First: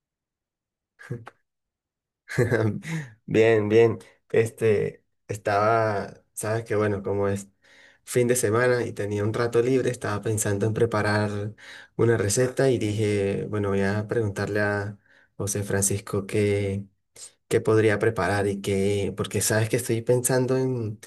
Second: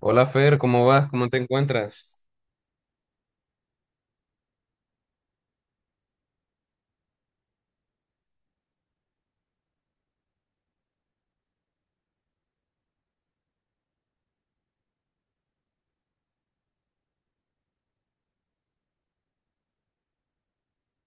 Hola Fer, ¿cómo vas? ¿Cómo te encuentras? Bien, bien. Sabes que bueno, como es fin de semana y tenía un rato libre, estaba pensando en preparar una receta y dije, bueno, voy a preguntarle a José Francisco qué podría preparar porque sabes que estoy pensando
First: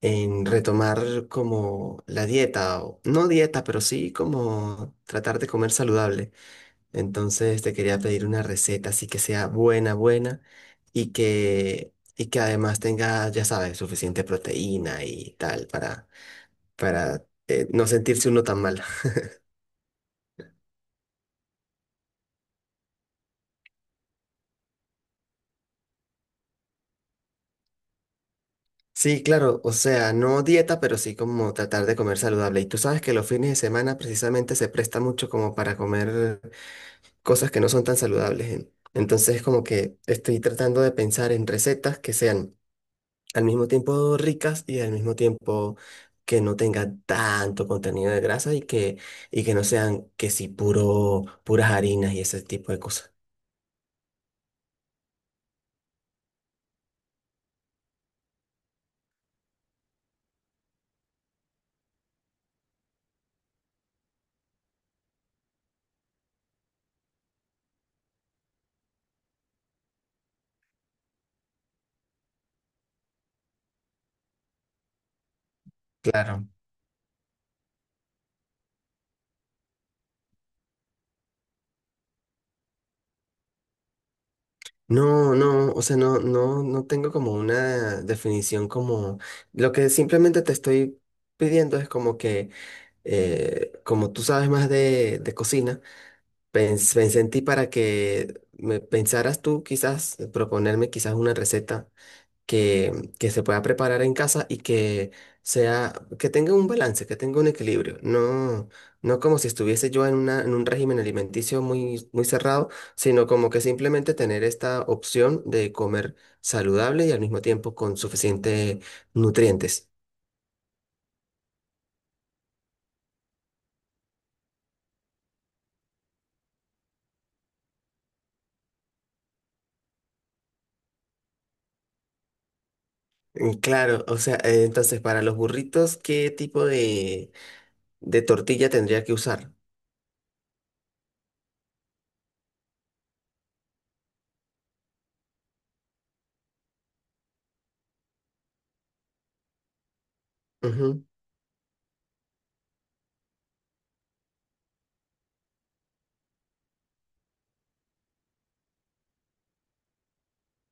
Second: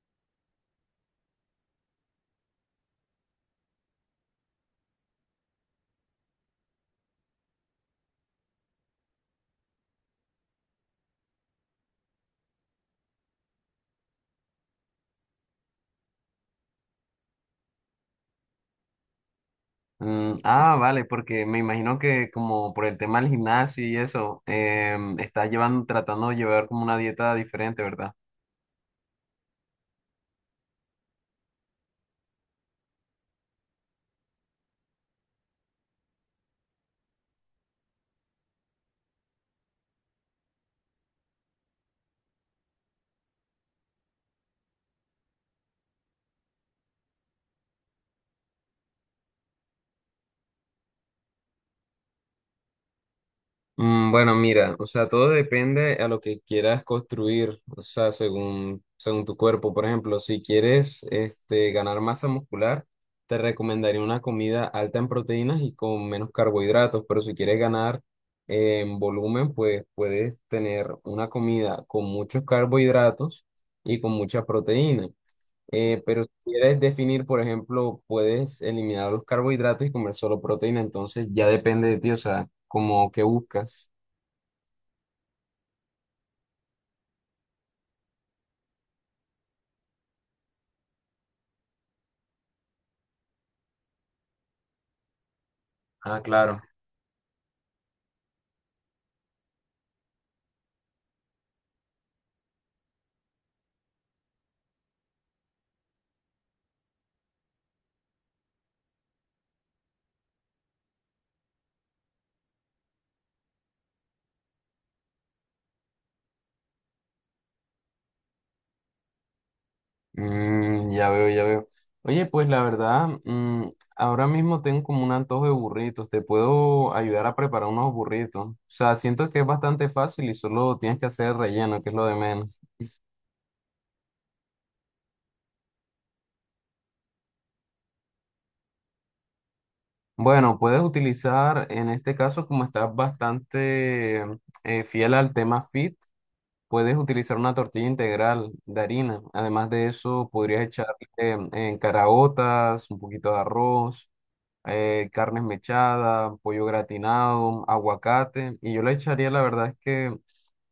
en retomar como la dieta, o no dieta, pero sí como tratar de comer saludable. Entonces te quería pedir una receta así que sea buena, buena y que además tenga, ya sabes, suficiente proteína y tal para no sentirse uno tan mal. Vale, porque me imagino que como por el tema del gimnasio y eso, estás llevando, tratando de llevar como una dieta diferente, ¿verdad? Sí, claro, o sea, no dieta, pero sí como tratar de comer saludable. Y tú sabes que los fines de semana precisamente se presta mucho como para comer cosas que no son tan saludables, ¿eh? Entonces como que estoy tratando de pensar en recetas que sean al mismo tiempo ricas y al mismo tiempo que no tengan tanto contenido de grasa y que no sean que sí puras harinas y ese tipo de cosas. Bueno, mira, o sea, todo depende a lo que quieras construir, o sea, según tu cuerpo. Por ejemplo, si quieres este, ganar masa muscular, te recomendaría una comida alta en proteínas y con menos carbohidratos, pero si quieres ganar en volumen, pues puedes tener una comida con muchos carbohidratos y con mucha proteína. Pero si Claro. quieres definir, por ejemplo, puedes eliminar los carbohidratos y comer solo proteína, entonces ya depende de ti, o sea, como que buscas. No, o sea, no tengo como una definición como lo que simplemente te estoy pidiendo es como que como tú sabes más de cocina, Ah, claro. Pensé en ti para que me pensaras tú quizás, proponerme quizás una receta que, que se pueda preparar en casa y sea, que tenga un balance, que tenga un equilibrio. No, no como si estuviese yo en en un régimen alimenticio muy cerrado, sino como que simplemente tener esta opción de comer saludable y al mismo tiempo con suficientes nutrientes. Ya veo, ya veo. Oye, pues la verdad, ahora mismo tengo como un antojo de burritos. Te puedo ayudar a preparar unos burritos. O sea, siento que es bastante fácil y solo tienes que hacer relleno, que es lo de menos. Mm, claro, o sea, entonces para los burritos, ¿qué tipo de tortilla tendría que usar? Bueno, puedes utilizar, en este caso, como estás bastante fiel al tema fit, puedes utilizar una tortilla integral de harina. Además de eso, podrías echarle Ujú, caraotas, un poquito de arroz. Carnes mechadas, pollo gratinado, aguacate, y yo le echaría, la verdad es que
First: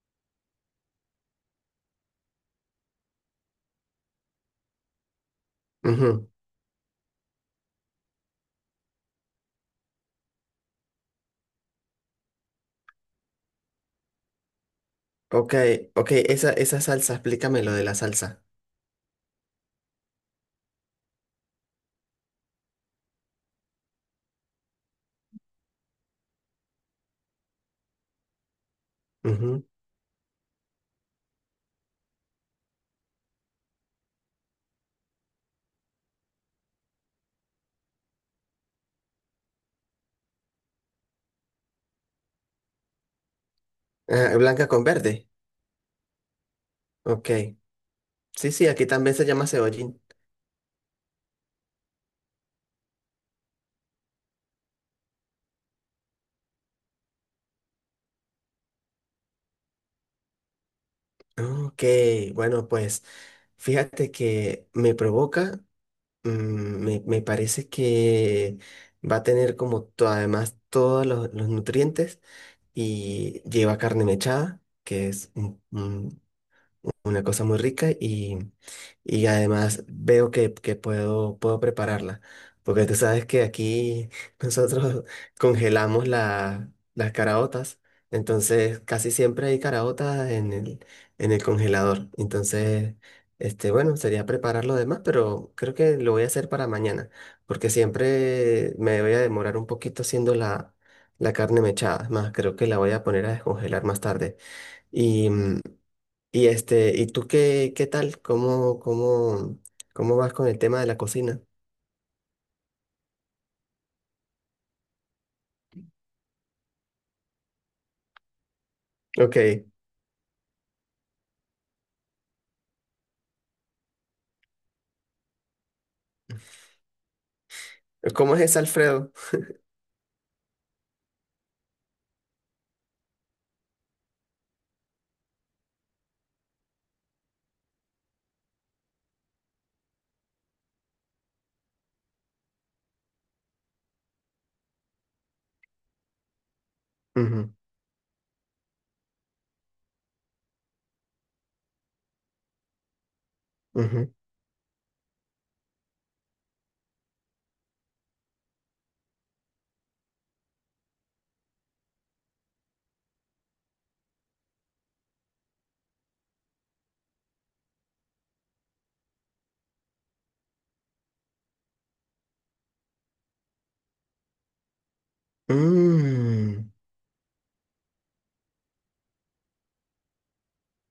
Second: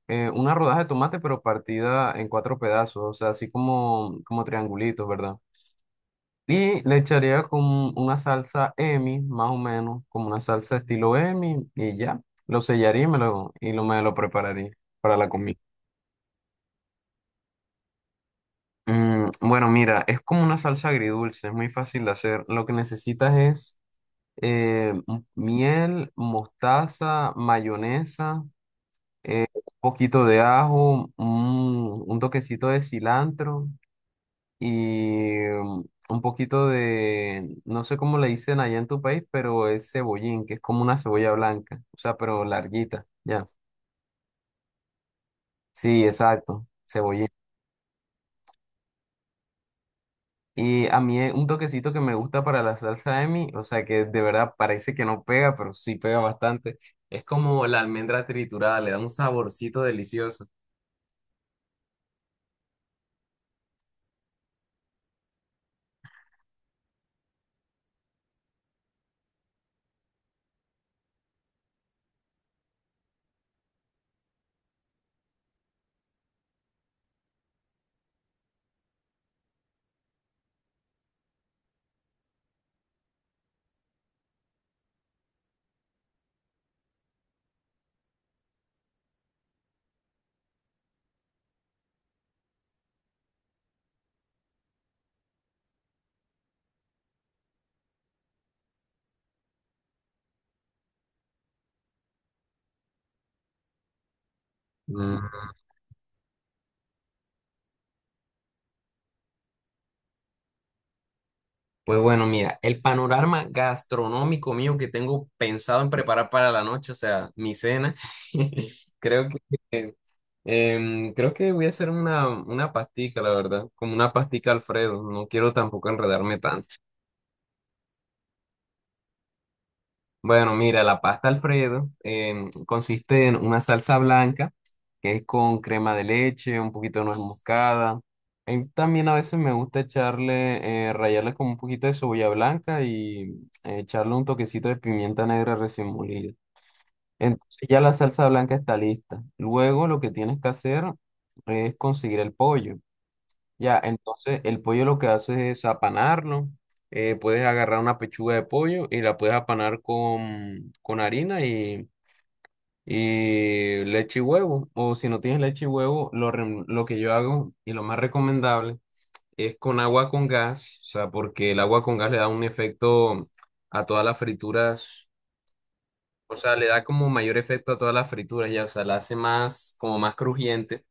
una rodaja de tomate, pero partida en cuatro pedazos, o sea, así como, como triangulitos, ¿verdad? ujú. Y le echaría con una salsa Emi, más o menos, como una salsa estilo Emi, y ya, lo sellaría y me lo prepararía para la Ok, comida. ok, esa salsa, explícame lo de la salsa. Bueno, mira, es como una salsa agridulce, es muy fácil de hacer. Lo que necesitas es miel, mostaza, mayonesa, un poquito de ajo, un toquecito de cilantro y un poquito de, no sé cómo le dicen allá en tu país, pero es cebollín, que es como una cebolla blanca, o sea, pero larguita, ya. Ah, blanca con verde. Sí, exacto, cebollín. Ok. Sí, sí, aquí también se llama cebollín. Y a mí un toquecito que me gusta para la salsa de mi, o sea, que de verdad parece que no pega, pero sí pega bastante. Es como la almendra triturada, le da un saborcito delicioso. Ok, bueno, pues fíjate que me provoca, mm, me parece que va a tener como además todos los nutrientes y lleva carne mechada, que es una cosa muy rica y además veo que puedo prepararla, porque tú sabes que aquí nosotros congelamos las caraotas, entonces casi siempre hay caraotas en en el congelador, entonces, este, bueno, sería preparar lo demás, pero creo que lo voy a hacer para mañana, porque siempre me voy a demorar un poquito haciendo la... La carne mechada, es más, creo que la voy a poner a descongelar más tarde. Y, Mm, y este, ¿y tú qué tal? Cómo vas con el tema de la cocina? Pues bueno, mira, el panorama gastronómico mío que tengo pensado en preparar para la noche, o sea, mi cena, creo Ok, que eh, creo que voy a hacer una pastica, la verdad, como una pastica Alfredo, no quiero tampoco enredarme tanto. ¿cómo es ese Alfredo? Bueno, mira, la pasta Alfredo consiste en una salsa blanca que es con crema de leche, un poquito de nuez moscada. Y también a veces me gusta echarle, rallarle con un poquito de cebolla blanca y echarle un toquecito de pimienta negra recién molida. Ujú, Entonces ya la salsa blanca está lista. Luego lo que tienes que hacer es conseguir el pollo. Ya, ujú. entonces el pollo lo que hace es apanarlo. Puedes agarrar una pechuga de pollo y la puedes apanar con harina y leche y huevo. O si no tienes leche y huevo, lo que yo hago y lo más recomendable es con agua con gas, o sea, porque el agua con gas le da un efecto a todas las frituras, o sea, le Mm, da como mayor efecto a todas las frituras, ya, o sea, la hace más, como más crujiente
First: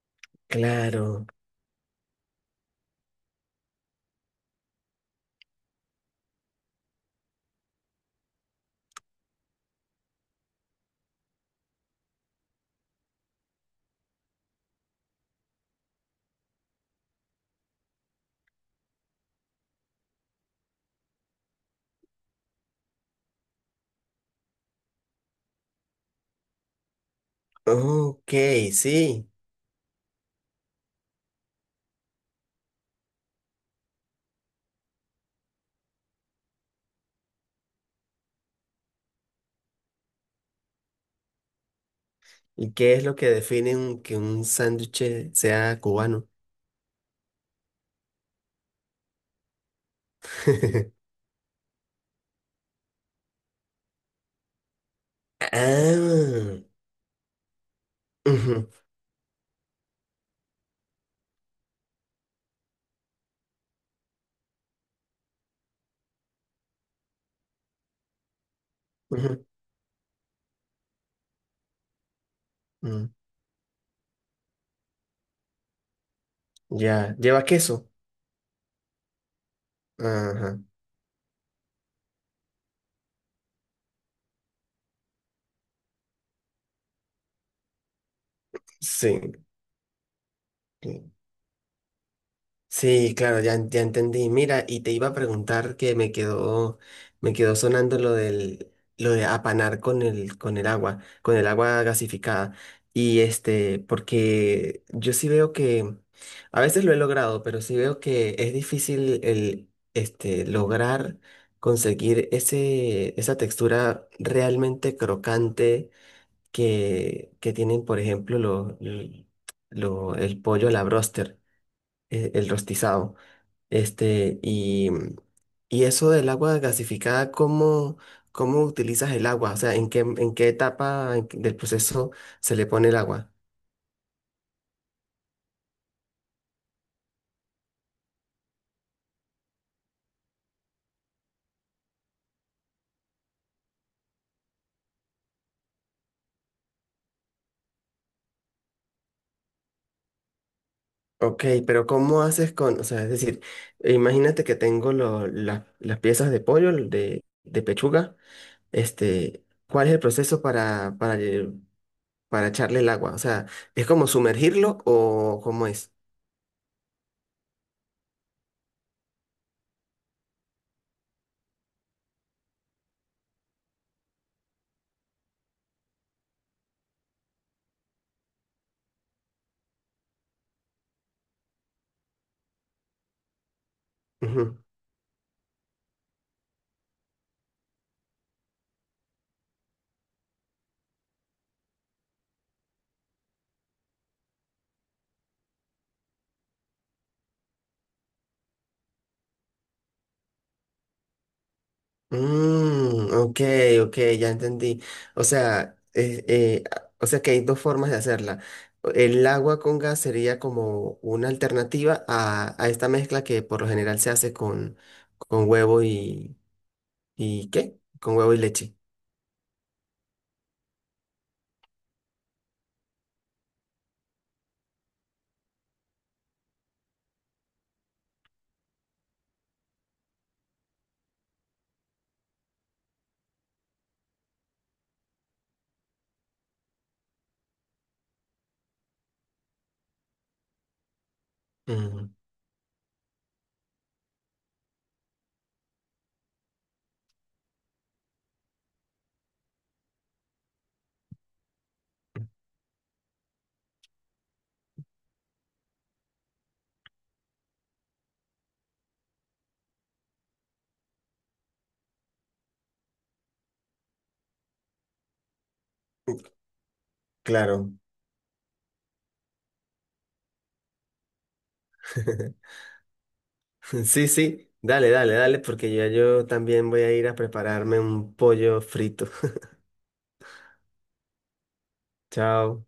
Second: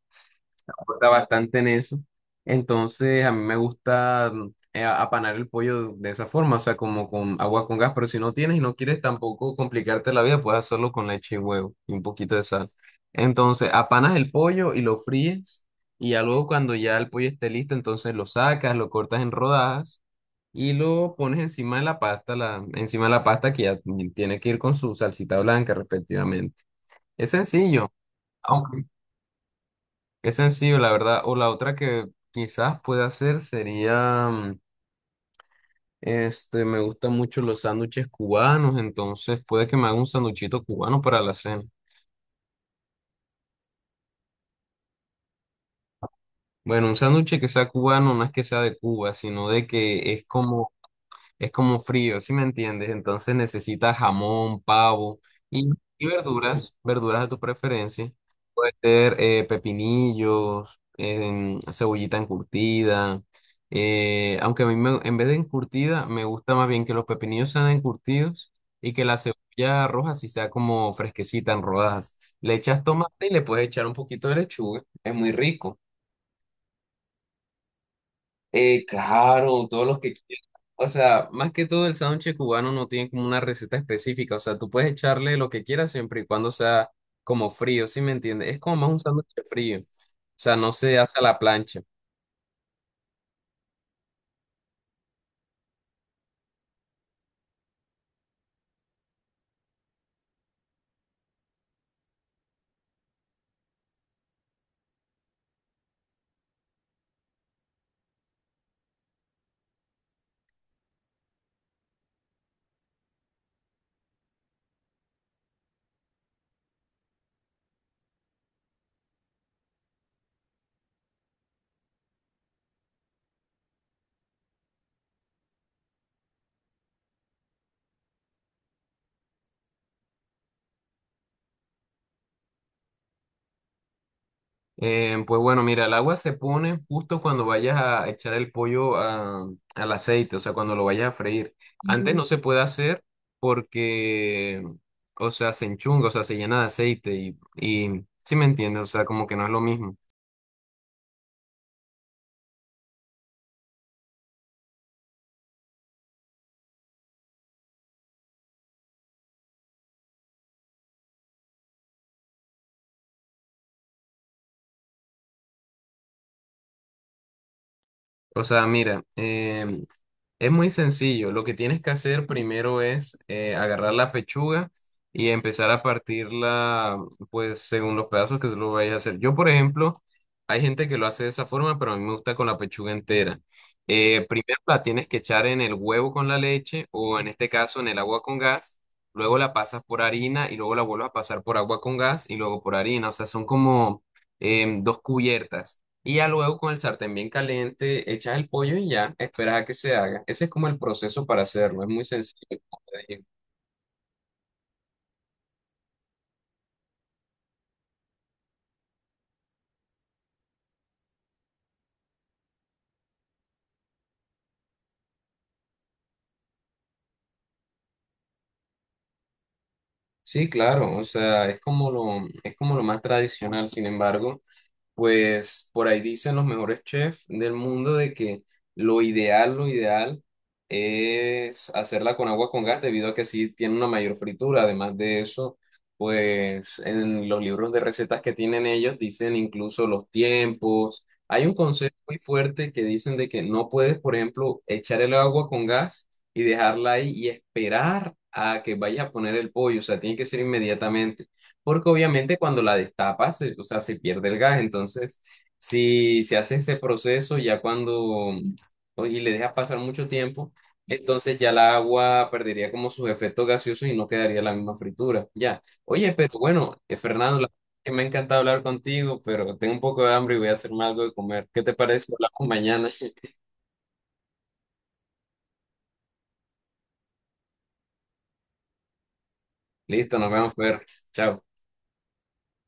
importa claro. bastante en eso. Entonces, a mí me gusta apanar el pollo de esa forma, o sea, como con agua con gas, pero si no tienes y no quieres tampoco complicarte la vida, puedes hacerlo con leche y huevo y un poquito de sal. Entonces, apanas el pollo y lo fríes y ya luego cuando ya el pollo esté listo, entonces lo sacas, lo cortas en rodajas y lo pones encima de la pasta, encima de la pasta que ya tiene que ir con su salsita blanca respectivamente. Es sencillo. Ok, Aunque sí. es sencillo, la verdad. O la otra que quizás pueda hacer sería, este, me gustan mucho los sándwiches cubanos, entonces puede que me haga un sanduchito cubano para la cena. ¿Y qué es lo que define que un sándwich sea cubano? Bueno, un sándwich que sea cubano no es que sea de Cuba, sino de que es como frío, ¿sí me entiendes? Entonces necesitas jamón, pavo y, y Ah, verduras, verduras de tu preferencia. ujú, Puede ser pepinillos, cebollita encurtida. Aunque a mí me- en vez de encurtida, me gusta más bien que los pepinillos sean encurtidos y que la ujú, cebolla roja sí sea como fresquecita en rodajas. Le echas mm, tomate y le puedes echar un poquito de lechuga. Es muy rico. ya, ¿lleva queso? Claro, todos los que quieran. Ajá, O sea, más que todo el sándwich cubano no tiene como una receta específica. O sea, tú puedes echarle lo que quieras siempre y cuando sea como frío, ¿sí me entiendes? Es como más un sí. sándwich frío. O sea, no se hace a la plancha. Sí, claro, ya, ya entendí. Mira, y te iba a preguntar que me quedó sonando lo lo de apanar con con el agua gasificada. Y este, porque yo sí veo que, a veces lo he logrado, pero sí veo que es difícil el, este, lograr conseguir esa textura realmente crocante que tienen, por ejemplo, el pollo a la broster, el rostizado. Este, y eso del agua gasificada, cómo utilizas el agua? O sea, en qué etapa del proceso se le pone el agua? Pues bueno, mira, el agua se pone justo cuando vayas a echar el pollo al aceite, o sea, cuando lo vayas a freír. Antes Ujú. No Ujú. Se puede hacer porque, o sea, se enchunga, o sea, se llena de aceite y, ¿sí me entiendes? O sea, como que no es lo mismo. Ok, pero ¿cómo haces con, o sea, es decir, imagínate que tengo las piezas de pollo, de pechuga, este, ¿cuál es el proceso para echarle el agua? O sea, ¿es como sumergirlo o cómo es? O sea, mira, es muy sencillo. Lo que tienes que hacer primero es agarrar la pechuga y empezar a partirla, pues, según los pedazos que tú lo vayas a hacer. Yo, por ejemplo, hay gente que lo hace de esa forma, pero a mí me gusta con la pechuga entera. Primero la tienes que echar en el huevo con la leche o en este caso en el agua con gas. Luego la pasas por harina y luego la vuelves a pasar por agua con gas y luego por harina. O sea, son como dos cubiertas. Y ya luego con el sartén bien caliente, echas el pollo y ya, esperas a que se haga. Ese es como el proceso para hacerlo, es muy sencillo, como te Mm, digo. ok, ok, ya entendí. O sea, o sea que hay dos formas de hacerla. El agua con gas sería como una alternativa a esta mezcla que por lo general se hace con huevo y ¿qué? Con huevo y leche. Sí, claro, o sea, es como lo más tradicional. Sin embargo, pues por ahí dicen los mejores chefs del mundo de que lo ideal es hacerla con agua con gas debido a que así tiene una mayor fritura. Además de eso, pues en los libros de recetas que tienen ellos dicen incluso los tiempos. Hay un consejo Mm, muy fuerte que dicen de que no puedes, por ejemplo, echar el agua con gas y dejarla ahí y esperar a que vayas a poner el pollo. O sea, tiene que ser inmediatamente. Porque obviamente cuando la destapas, o sea, se pierde el gas. Entonces, si se hace ese proceso ya cuando, y le dejas pasar mucho tiempo, entonces ya la agua perdería como sus efectos gaseosos y no quedaría la misma fritura. Ya. Oye, pero bueno, Fernando, claro. que me ha encantado hablar contigo, pero tengo un poco de hambre y voy a hacerme algo de comer. ¿Qué te parece? Hablamos mañana. Sí, sí. Dale, dale, dale, porque ya yo también voy a ir a prepararme un pollo frito. Listo, nos vemos, Fer. Chao. Chao.